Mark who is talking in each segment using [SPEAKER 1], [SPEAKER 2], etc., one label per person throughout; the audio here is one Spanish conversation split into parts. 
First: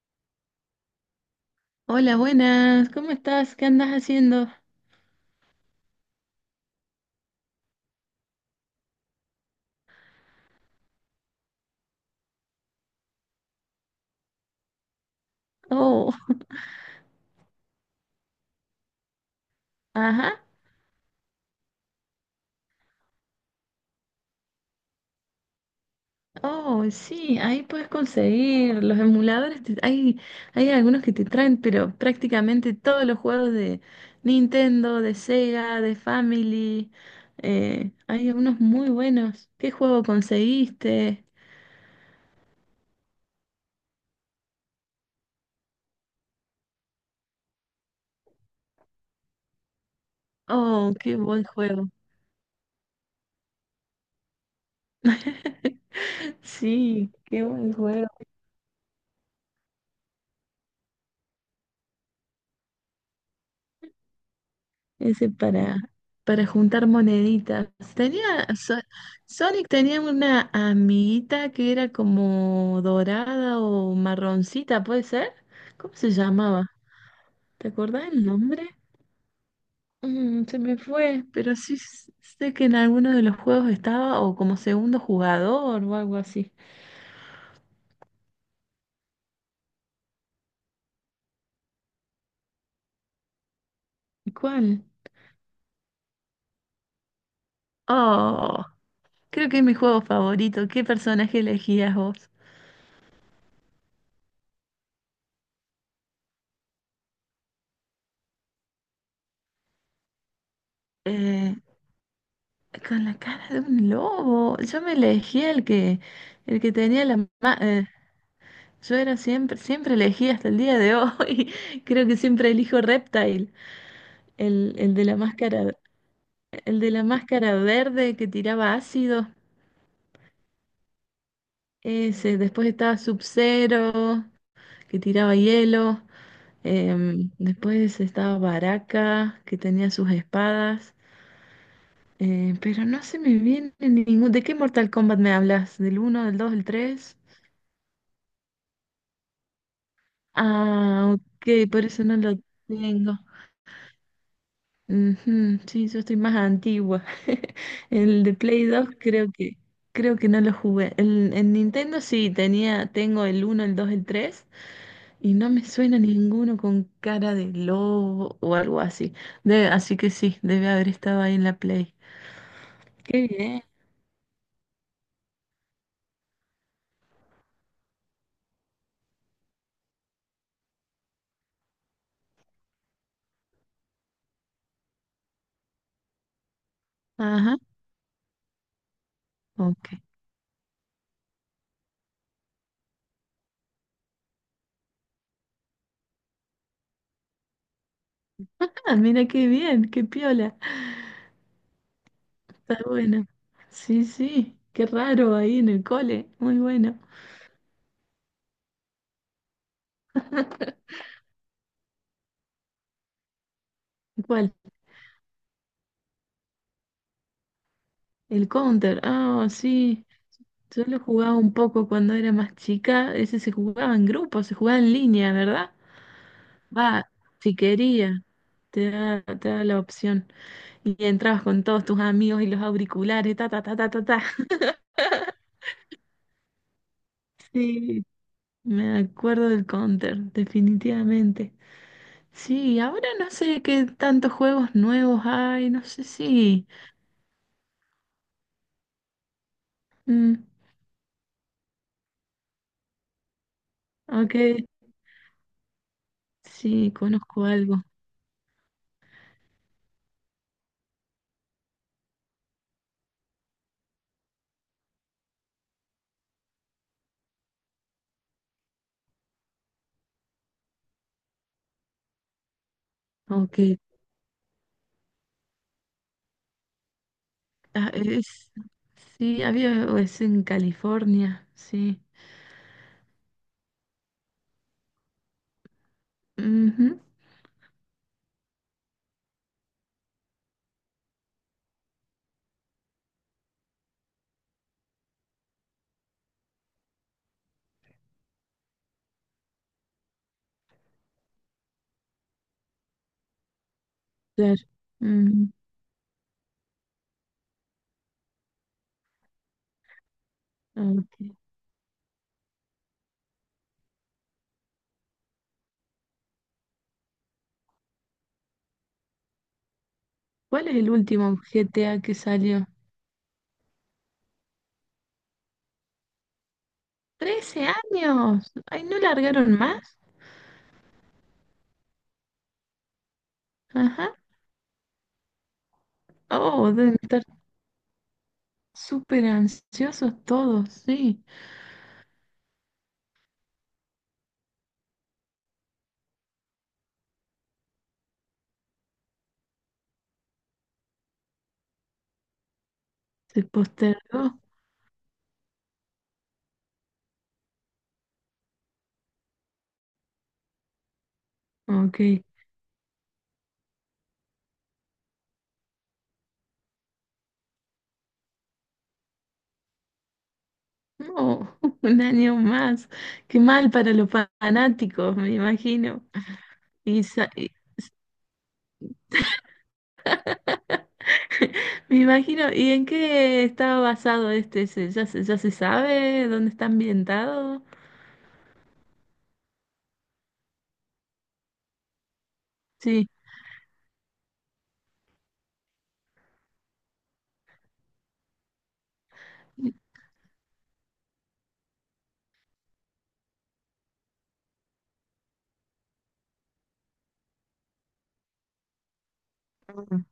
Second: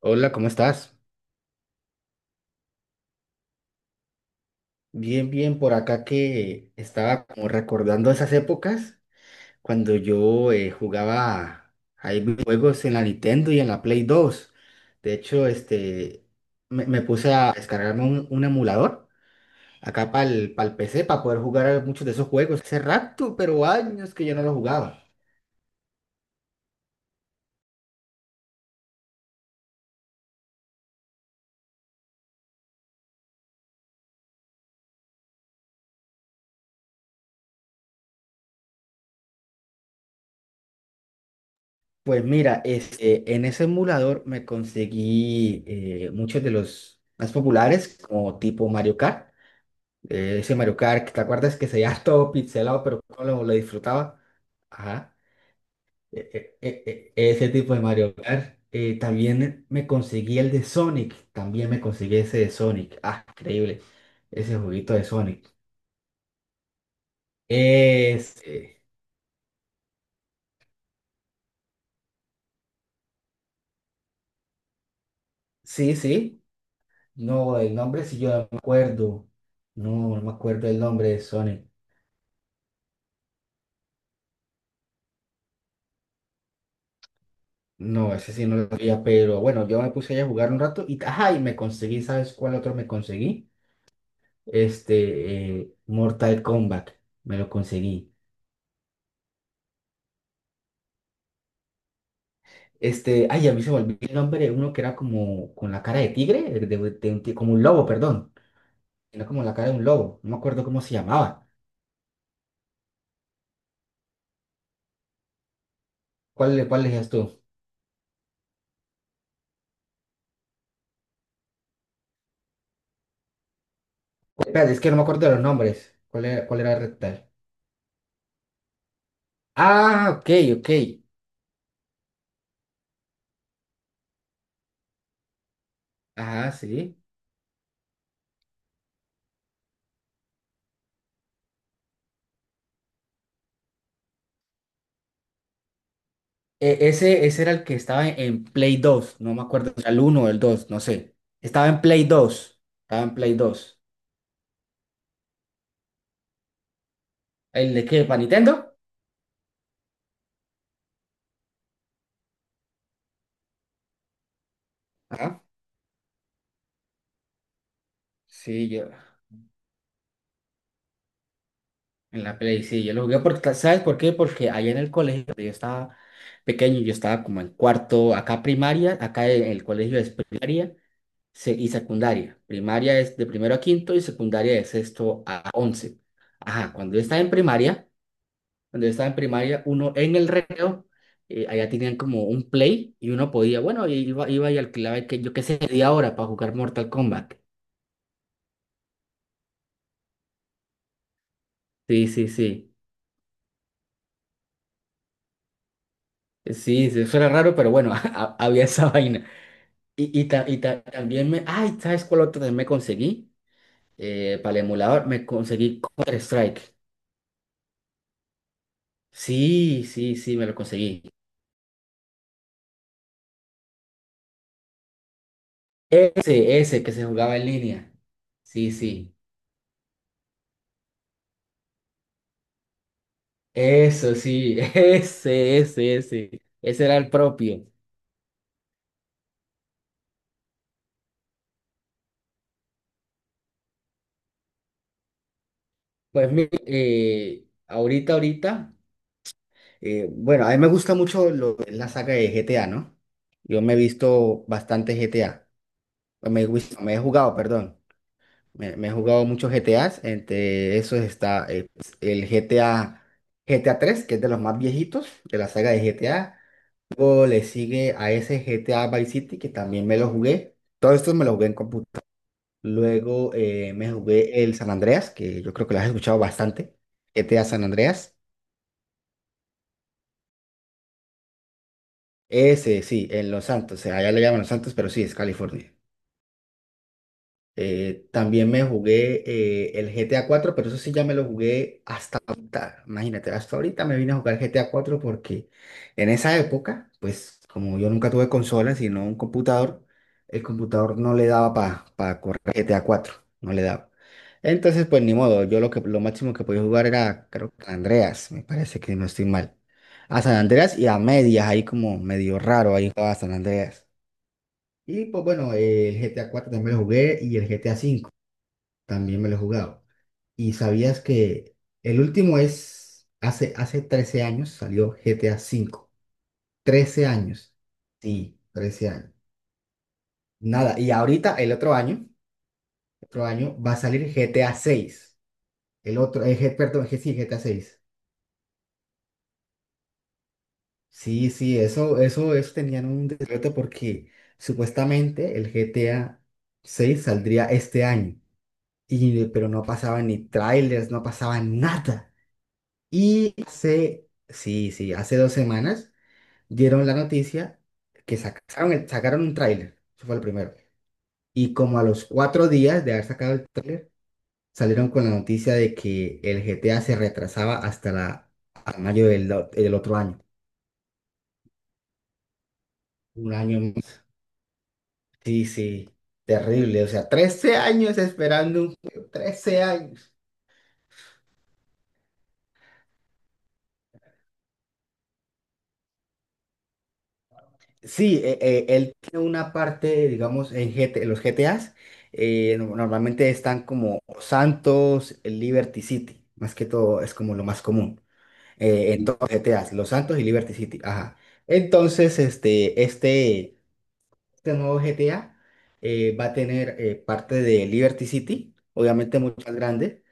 [SPEAKER 1] Hola, ¿cómo estás?
[SPEAKER 2] Hola, buenas, ¿cómo estás? ¿Qué andas haciendo?
[SPEAKER 1] Bien, bien, por acá que estaba como recordando esas épocas cuando yo jugaba ahí juegos en la Nintendo y en la Play dos. De hecho,
[SPEAKER 2] Oh,
[SPEAKER 1] me puse a descargarme un emulador acá para
[SPEAKER 2] ajá,
[SPEAKER 1] el PC para poder jugar a muchos de esos juegos. Hace rato, pero años que yo no los jugaba.
[SPEAKER 2] oh, sí, ahí puedes conseguir los emuladores. Hay algunos que te traen, pero prácticamente todos los juegos de Nintendo, de Sega, de Family. Hay algunos muy buenos. ¿Qué juego conseguiste?
[SPEAKER 1] Pues mira, en ese emulador me conseguí muchos de los más populares, como tipo Mario Kart. Ese Mario
[SPEAKER 2] Oh,
[SPEAKER 1] Kart,
[SPEAKER 2] qué
[SPEAKER 1] ¿te
[SPEAKER 2] buen
[SPEAKER 1] acuerdas que se
[SPEAKER 2] juego.
[SPEAKER 1] veía todo pixelado, pero cómo lo disfrutaba? Ajá. E- e-
[SPEAKER 2] Sí,
[SPEAKER 1] e- e-
[SPEAKER 2] qué
[SPEAKER 1] ese
[SPEAKER 2] buen
[SPEAKER 1] tipo de
[SPEAKER 2] juego.
[SPEAKER 1] Mario Kart. También me conseguí el de Sonic. También me conseguí ese de Sonic. Ah, increíble. Ese juguito de
[SPEAKER 2] Ese
[SPEAKER 1] Sonic.
[SPEAKER 2] para juntar moneditas.
[SPEAKER 1] Es,
[SPEAKER 2] Tenía, So-
[SPEAKER 1] eh,
[SPEAKER 2] Sonic tenía una amiguita que era como dorada o marroncita, ¿puede ser?
[SPEAKER 1] sí,
[SPEAKER 2] ¿Cómo se
[SPEAKER 1] sí.
[SPEAKER 2] llamaba?
[SPEAKER 1] No,
[SPEAKER 2] ¿Te
[SPEAKER 1] el nombre
[SPEAKER 2] acordás
[SPEAKER 1] sí
[SPEAKER 2] el
[SPEAKER 1] yo no me
[SPEAKER 2] nombre?
[SPEAKER 1] acuerdo. No, no me
[SPEAKER 2] Mm, se
[SPEAKER 1] acuerdo
[SPEAKER 2] me
[SPEAKER 1] el nombre de
[SPEAKER 2] fue, pero
[SPEAKER 1] Sonic.
[SPEAKER 2] sí sé que en alguno de los juegos estaba o como segundo jugador o algo así.
[SPEAKER 1] No, ese sí no lo sabía, pero bueno, yo me puse ahí a jugar un rato y, ajá, y me conseguí, ¿sabes cuál otro me conseguí?
[SPEAKER 2] ¿Y cuál?
[SPEAKER 1] Mortal Kombat, me lo conseguí.
[SPEAKER 2] Oh, creo que es mi juego favorito. ¿Qué personaje elegías vos?
[SPEAKER 1] Ay, a mí se me olvidó el nombre, uno que era como con la cara de tigre, de como un lobo, perdón. Era como la cara de un lobo, no me acuerdo cómo se llamaba.
[SPEAKER 2] Eh, Con la cara de un lobo. Yo me elegí el
[SPEAKER 1] ¿Cuál,
[SPEAKER 2] que
[SPEAKER 1] cuál
[SPEAKER 2] tenía
[SPEAKER 1] elegías tú?
[SPEAKER 2] ma- eh, siempre elegí hasta el día de hoy. Creo que siempre elijo Reptile,
[SPEAKER 1] Espérate, es que
[SPEAKER 2] el
[SPEAKER 1] no me
[SPEAKER 2] de la
[SPEAKER 1] acuerdo de los
[SPEAKER 2] máscara,
[SPEAKER 1] nombres. ¿Cuál era el
[SPEAKER 2] el de la
[SPEAKER 1] rectal?
[SPEAKER 2] máscara verde que tiraba ácido.
[SPEAKER 1] Ah, ok, ok.
[SPEAKER 2] Ese, después estaba Sub-Zero, que tiraba hielo.
[SPEAKER 1] Ajá, sí.
[SPEAKER 2] Después estaba Baraka, que tenía sus espadas. Pero no se me viene ningún. ¿De qué Mortal Kombat me hablas? ¿Del uno, del 2, del
[SPEAKER 1] E-
[SPEAKER 2] tres?
[SPEAKER 1] ese, ese era el que estaba en Play dos, no me acuerdo si era el uno o el dos, no
[SPEAKER 2] Ah,
[SPEAKER 1] sé. Estaba
[SPEAKER 2] ok,
[SPEAKER 1] en
[SPEAKER 2] por
[SPEAKER 1] Play
[SPEAKER 2] eso no lo
[SPEAKER 1] dos estaba en
[SPEAKER 2] tengo.
[SPEAKER 1] Play dos
[SPEAKER 2] Ujú, sí, yo estoy más antigua.
[SPEAKER 1] ¿El de qué? ¿Para
[SPEAKER 2] El de Play
[SPEAKER 1] Nintendo?
[SPEAKER 2] 2 creo que no lo jugué. En Nintendo sí tenía, tengo el uno el 2 el 3 y
[SPEAKER 1] Ajá.
[SPEAKER 2] no me suena ninguno con cara de lobo o
[SPEAKER 1] Sí,
[SPEAKER 2] algo
[SPEAKER 1] yo.
[SPEAKER 2] así. Así que sí, debe haber estado ahí en la Play.
[SPEAKER 1] En la Play, sí, yo lo jugué
[SPEAKER 2] Qué
[SPEAKER 1] porque,
[SPEAKER 2] bien.
[SPEAKER 1] ¿sabes por qué? Porque allá en el colegio, cuando yo estaba pequeño, yo estaba como en cuarto, acá primaria, acá en el colegio es primaria y secundaria. Primaria es de primero a quinto y secundaria de sexto a once. Ajá, cuando yo estaba en
[SPEAKER 2] Ajá,
[SPEAKER 1] primaria, cuando yo estaba en primaria,
[SPEAKER 2] ok.
[SPEAKER 1] uno en el recreo, allá tenían como un Play y uno podía, bueno, iba y alquilaba, que, yo qué sé, media hora para jugar Mortal Kombat.
[SPEAKER 2] Ah, mira qué bien, qué piola.
[SPEAKER 1] Sí, sí, sí.
[SPEAKER 2] Está bueno. Sí, sí, qué raro ahí en el cole. Muy
[SPEAKER 1] Sí,
[SPEAKER 2] bueno.
[SPEAKER 1] sí, eso era raro, pero bueno, había esa vaina. Y, y, ta- y ta- también me... Ay, ¿sabes cuál otro también me conseguí?
[SPEAKER 2] ¿Cuál?
[SPEAKER 1] Para el emulador me conseguí Counter-Strike.
[SPEAKER 2] El Counter, ah,
[SPEAKER 1] Sí,
[SPEAKER 2] sí.
[SPEAKER 1] sí, sí, me lo
[SPEAKER 2] Yo lo
[SPEAKER 1] conseguí.
[SPEAKER 2] jugaba un poco cuando era más chica. Ese se jugaba en grupo, se jugaba en línea, ¿verdad?
[SPEAKER 1] Ese que se
[SPEAKER 2] Va,
[SPEAKER 1] jugaba en
[SPEAKER 2] si
[SPEAKER 1] línea.
[SPEAKER 2] quería,
[SPEAKER 1] Sí, sí.
[SPEAKER 2] te da la opción. Y entrabas con todos tus amigos y los auriculares, ta, ta, ta, ta, ta,
[SPEAKER 1] Eso,
[SPEAKER 2] ta.
[SPEAKER 1] sí. Ese. Ese era el propio.
[SPEAKER 2] Sí, me acuerdo del Counter, definitivamente. Sí, ahora no sé qué tantos juegos nuevos hay, no sé
[SPEAKER 1] Pues mira,
[SPEAKER 2] si.
[SPEAKER 1] ahorita...
[SPEAKER 2] Mm,
[SPEAKER 1] Bueno, a mí me gusta mucho la saga de GTA, ¿no? Yo me he
[SPEAKER 2] ok,
[SPEAKER 1] visto bastante GTA.
[SPEAKER 2] sí,
[SPEAKER 1] Me he jugado,
[SPEAKER 2] conozco
[SPEAKER 1] perdón.
[SPEAKER 2] algo.
[SPEAKER 1] Me he jugado muchos GTAs, entre esos está pues, el GTA 3 que es de los más viejitos de la saga de GTA. Luego le sigue a ese GTA Vice City, que también me lo jugué. Todos estos me los jugué en computador. Luego
[SPEAKER 2] Ok,
[SPEAKER 1] me jugué el San Andreas, que yo creo que lo has escuchado bastante. GTA San
[SPEAKER 2] ah,
[SPEAKER 1] Andreas.
[SPEAKER 2] sí, había o es en California, sí.
[SPEAKER 1] Ese, sí, en Los Santos. Allá le llaman Los Santos, pero sí, es California.
[SPEAKER 2] Ujú,
[SPEAKER 1] También me jugué el GTA 4, pero eso sí ya me lo jugué hasta ahorita. Imagínate, hasta ahorita me vine a jugar GTA 4 porque en esa época, pues como yo nunca tuve consola, sino un computador, el computador no le daba para correr GTA 4, no le daba.
[SPEAKER 2] claro.
[SPEAKER 1] Entonces, pues ni modo,
[SPEAKER 2] Ujú,
[SPEAKER 1] yo lo que lo máximo que podía jugar era, creo que San Andreas, me parece que no estoy mal. A San Andreas y a
[SPEAKER 2] ok.
[SPEAKER 1] medias, ahí como medio raro, ahí jugaba San Andreas. Y pues bueno, el GTA 4 también lo jugué y el GTA 5. También me lo he jugado. ¿Y
[SPEAKER 2] ¿Cuál es el
[SPEAKER 1] sabías
[SPEAKER 2] último
[SPEAKER 1] que el
[SPEAKER 2] GTA que
[SPEAKER 1] último
[SPEAKER 2] salió?
[SPEAKER 1] es, hace 13 años salió GTA 5, 13 años?
[SPEAKER 2] Trece
[SPEAKER 1] Sí,
[SPEAKER 2] años! ¡Ay,
[SPEAKER 1] 13
[SPEAKER 2] no
[SPEAKER 1] años.
[SPEAKER 2] largaron más!
[SPEAKER 1] Nada, y ahorita el otro año va a salir
[SPEAKER 2] Ajá.
[SPEAKER 1] GTA 6. El otro, G-
[SPEAKER 2] Oh,
[SPEAKER 1] perdón,
[SPEAKER 2] deben
[SPEAKER 1] G- sí,
[SPEAKER 2] estar
[SPEAKER 1] GTA 6.
[SPEAKER 2] súper ansiosos todos, sí.
[SPEAKER 1] Sí, sí, eso tenían un decreto porque supuestamente el GTA 6 saldría este año, pero no pasaban ni trailers, no pasaba nada. Y
[SPEAKER 2] Se
[SPEAKER 1] hace,
[SPEAKER 2] postergó.
[SPEAKER 1] sí, sí, hace 2 semanas dieron la noticia que sacaron un tráiler, eso fue el primero. Y como a
[SPEAKER 2] Ok.
[SPEAKER 1] los 4 días de haber sacado el tráiler, salieron con la noticia de que el GTA se retrasaba hasta mayo del otro año.
[SPEAKER 2] No, un año más.
[SPEAKER 1] Un
[SPEAKER 2] Qué
[SPEAKER 1] año
[SPEAKER 2] mal para
[SPEAKER 1] más.
[SPEAKER 2] los fanáticos, me
[SPEAKER 1] Sí, sí,
[SPEAKER 2] imagino.
[SPEAKER 1] terrible. O
[SPEAKER 2] Y,
[SPEAKER 1] sea,
[SPEAKER 2] sa-
[SPEAKER 1] 13 años esperando un juego, 13 años.
[SPEAKER 2] Me imagino, ¿y en qué está basado este? ¿Ya se sabe dónde está ambientado?
[SPEAKER 1] Sí, él tiene una parte, digamos, en GT los GTAs,
[SPEAKER 2] Sí.
[SPEAKER 1] normalmente están como Santos, Liberty City, más que todo es como lo más común en todos los GTAs, Los Santos y Liberty City, ajá. Entonces, este nuevo GTA va a tener parte de Liberty City, obviamente mucho más
[SPEAKER 2] Mm.
[SPEAKER 1] grande,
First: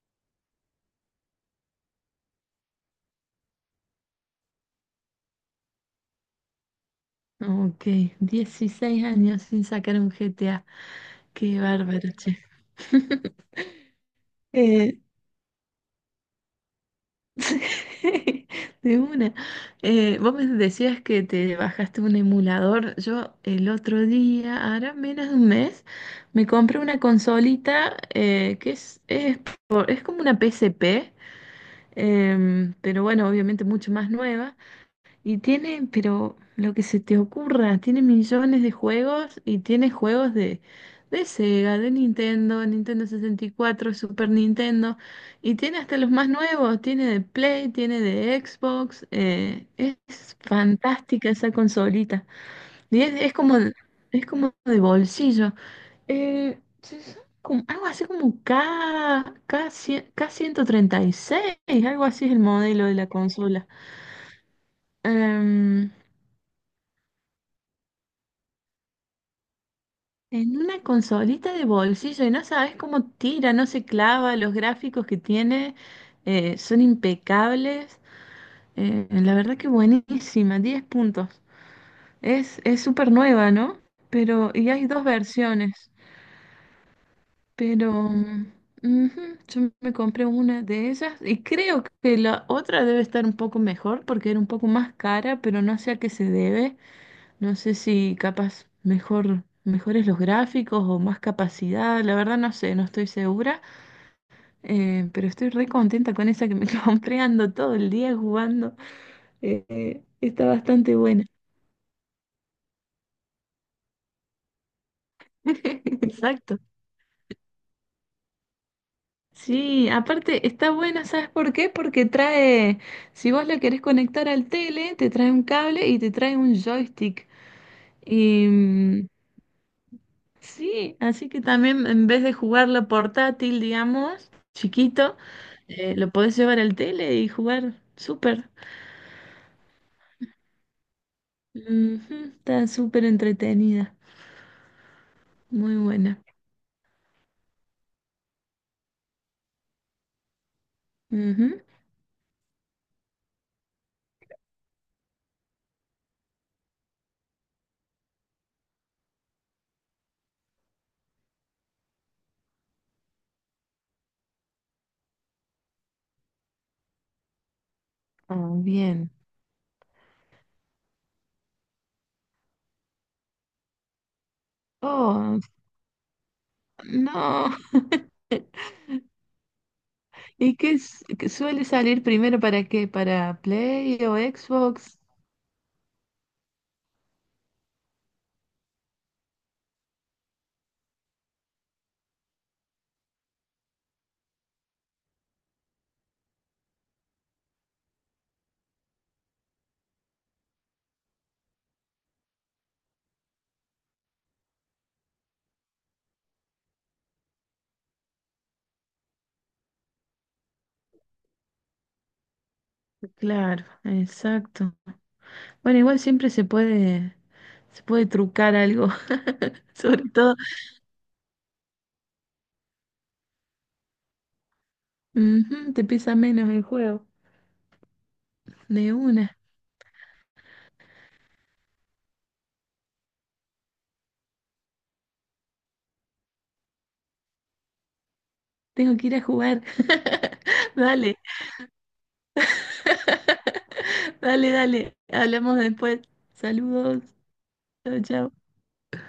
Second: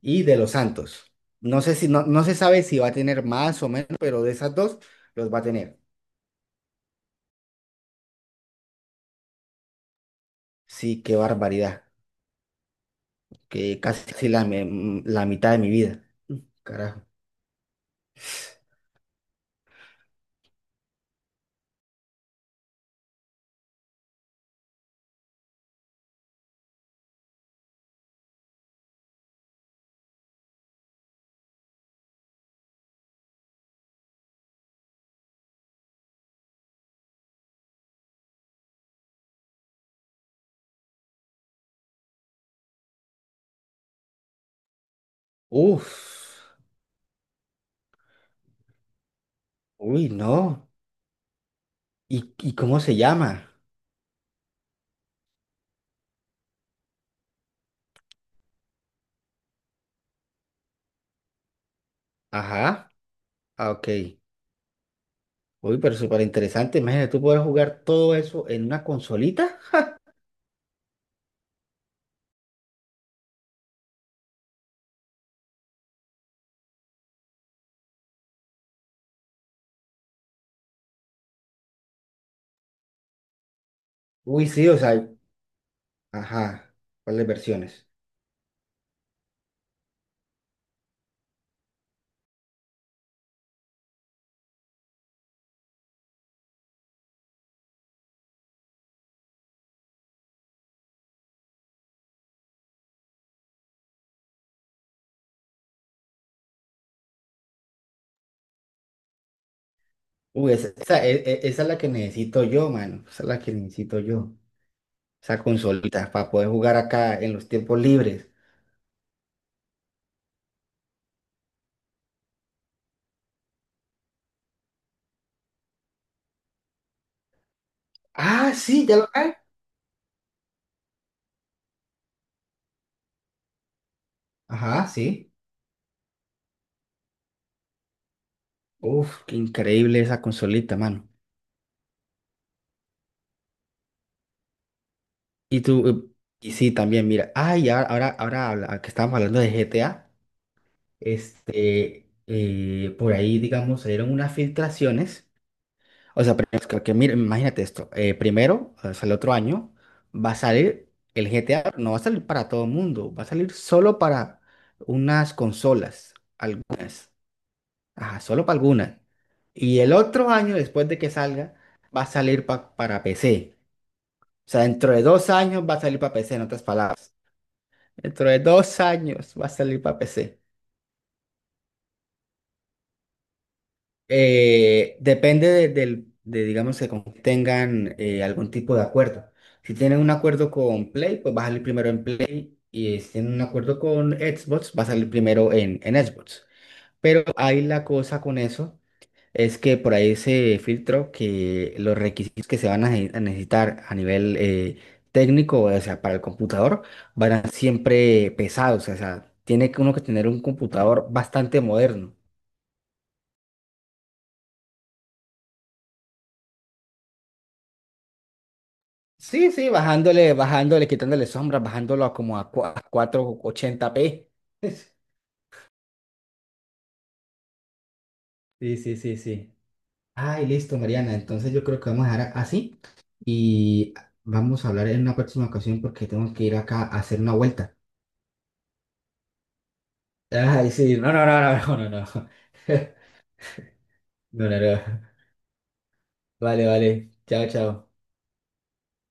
[SPEAKER 1] y de Los Santos. No se sabe si va a tener más o menos, pero de esas dos los va a tener.
[SPEAKER 2] Ok, 16 años sin sacar un GTA.
[SPEAKER 1] Sí, qué
[SPEAKER 2] Qué
[SPEAKER 1] barbaridad.
[SPEAKER 2] bárbaro, che.
[SPEAKER 1] Que casi casi la,
[SPEAKER 2] Eh,
[SPEAKER 1] me- la mitad de mi vida. Carajo.
[SPEAKER 2] de una. Vos me decías que te bajaste un emulador. Yo el otro día, ahora menos de un mes, me compré una consolita que es como una PSP, pero bueno, obviamente mucho más nueva. Y tiene, pero lo que se te ocurra, tiene millones de juegos y tiene juegos de Sega, de Nintendo, Nintendo 64, Super Nintendo. Y tiene
[SPEAKER 1] Uf,
[SPEAKER 2] hasta los más nuevos, tiene de Play, tiene de Xbox. eh,
[SPEAKER 1] uy,
[SPEAKER 2] es
[SPEAKER 1] no.
[SPEAKER 2] fantástica esa consolita.
[SPEAKER 1] ¿Y cómo se
[SPEAKER 2] Y
[SPEAKER 1] llama?
[SPEAKER 2] es como de bolsillo. Sí, son algo así como K136, algo así es el modelo
[SPEAKER 1] Ajá,
[SPEAKER 2] de la consola.
[SPEAKER 1] ah, ok. Uy,
[SPEAKER 2] Em,
[SPEAKER 1] pero súper interesante. Imagínate, tú puedes jugar todo eso en una consolita.
[SPEAKER 2] en una consolita de bolsillo, y no sabes cómo tira, no se clava, los gráficos que tiene son impecables. La verdad que buenísima, 10 puntos. Es súper nueva, ¿no?
[SPEAKER 1] Uy,
[SPEAKER 2] Pero,
[SPEAKER 1] sí,
[SPEAKER 2] y
[SPEAKER 1] o
[SPEAKER 2] hay dos
[SPEAKER 1] sea,
[SPEAKER 2] versiones.
[SPEAKER 1] ajá. ¿Cuáles versiones?
[SPEAKER 2] Pero ujú, yo me compré una de ellas y creo que la otra debe estar un poco mejor porque era un poco más cara, pero no sé a qué se debe. No sé si capaz mejor, mejores los gráficos o más capacidad. La verdad no sé, no estoy segura, pero estoy re contenta con esa que me compré. Ando todo el día jugando. Está
[SPEAKER 1] Uy, esa,
[SPEAKER 2] bastante
[SPEAKER 1] esa, e-
[SPEAKER 2] buena.
[SPEAKER 1] e- esa es la que necesito yo, mano. Esa es la que necesito yo. Esa consolita para poder
[SPEAKER 2] Exacto.
[SPEAKER 1] jugar acá en los tiempos libres.
[SPEAKER 2] Sí, aparte está buena, ¿sabes por qué? Porque trae, si vos la querés conectar al tele, te trae un cable y te trae un joystick. Y
[SPEAKER 1] Ah, sí, ya lo hay.
[SPEAKER 2] sí, así que también en vez de jugarlo portátil, digamos,
[SPEAKER 1] Ajá,
[SPEAKER 2] chiquito,
[SPEAKER 1] sí.
[SPEAKER 2] lo podés llevar al tele y jugar súper.
[SPEAKER 1] Uf, qué increíble esa consolita, mano.
[SPEAKER 2] Ujú, está súper entretenida,
[SPEAKER 1] Y
[SPEAKER 2] muy
[SPEAKER 1] tú, eh,
[SPEAKER 2] buena.
[SPEAKER 1] y sí, también, mira, ay, que estábamos hablando de GTA,
[SPEAKER 2] Ujú.
[SPEAKER 1] por ahí, digamos, salieron unas filtraciones, o sea, pero que mira, imagínate esto, primero, o sea, el otro año, va a salir el GTA, pero no va a salir para todo el mundo, va a salir solo para unas consolas, algunas, ajá, solo
[SPEAKER 2] Oh,
[SPEAKER 1] para algunas,
[SPEAKER 2] bien.
[SPEAKER 1] y el otro año, después de que salga, va a salir para PC, o sea, dentro de dos
[SPEAKER 2] Oh,
[SPEAKER 1] años va a salir para PC, en otras palabras.
[SPEAKER 2] no.
[SPEAKER 1] Dentro de dos años va a salir para PC.
[SPEAKER 2] ¿Y qué suele salir primero para qué? ¿Para Play o Xbox?
[SPEAKER 1] Depende digamos, que tengan algún tipo de acuerdo. Si tienen un acuerdo con Play, pues va a salir primero en Play. Y si tienen un acuerdo con Xbox, va a salir primero en Xbox. Pero ahí la cosa con eso. Es que por ahí se filtró que los requisitos que se van a necesitar a nivel técnico, o sea, para el computador, van a ser siempre pesados, o sea, tiene que uno que tener un computador bastante moderno.
[SPEAKER 2] Claro, exacto. Bueno, igual siempre se puede, trucar algo,
[SPEAKER 1] Sí, sí,
[SPEAKER 2] sobre
[SPEAKER 1] bajándole,
[SPEAKER 2] todo,
[SPEAKER 1] bajándole, quitándole sombras, bajándolo a como a 480p.
[SPEAKER 2] ujú, te pesa menos el juego,
[SPEAKER 1] Sí, sí,
[SPEAKER 2] de
[SPEAKER 1] sí,
[SPEAKER 2] una.
[SPEAKER 1] sí. Ay, listo, Mariana. Entonces yo creo que vamos a dejar así y vamos a hablar en una próxima ocasión porque tengo que ir acá a hacer una vuelta.
[SPEAKER 2] Tengo que ir a jugar.
[SPEAKER 1] Ay, sí, no,
[SPEAKER 2] Dale,
[SPEAKER 1] no, no, no, no, no, no, no,
[SPEAKER 2] dale,
[SPEAKER 1] no, no.
[SPEAKER 2] dale. Hablamos después.
[SPEAKER 1] Vale,
[SPEAKER 2] Saludos.
[SPEAKER 1] vale, chao, chao.
[SPEAKER 2] Chao, chao.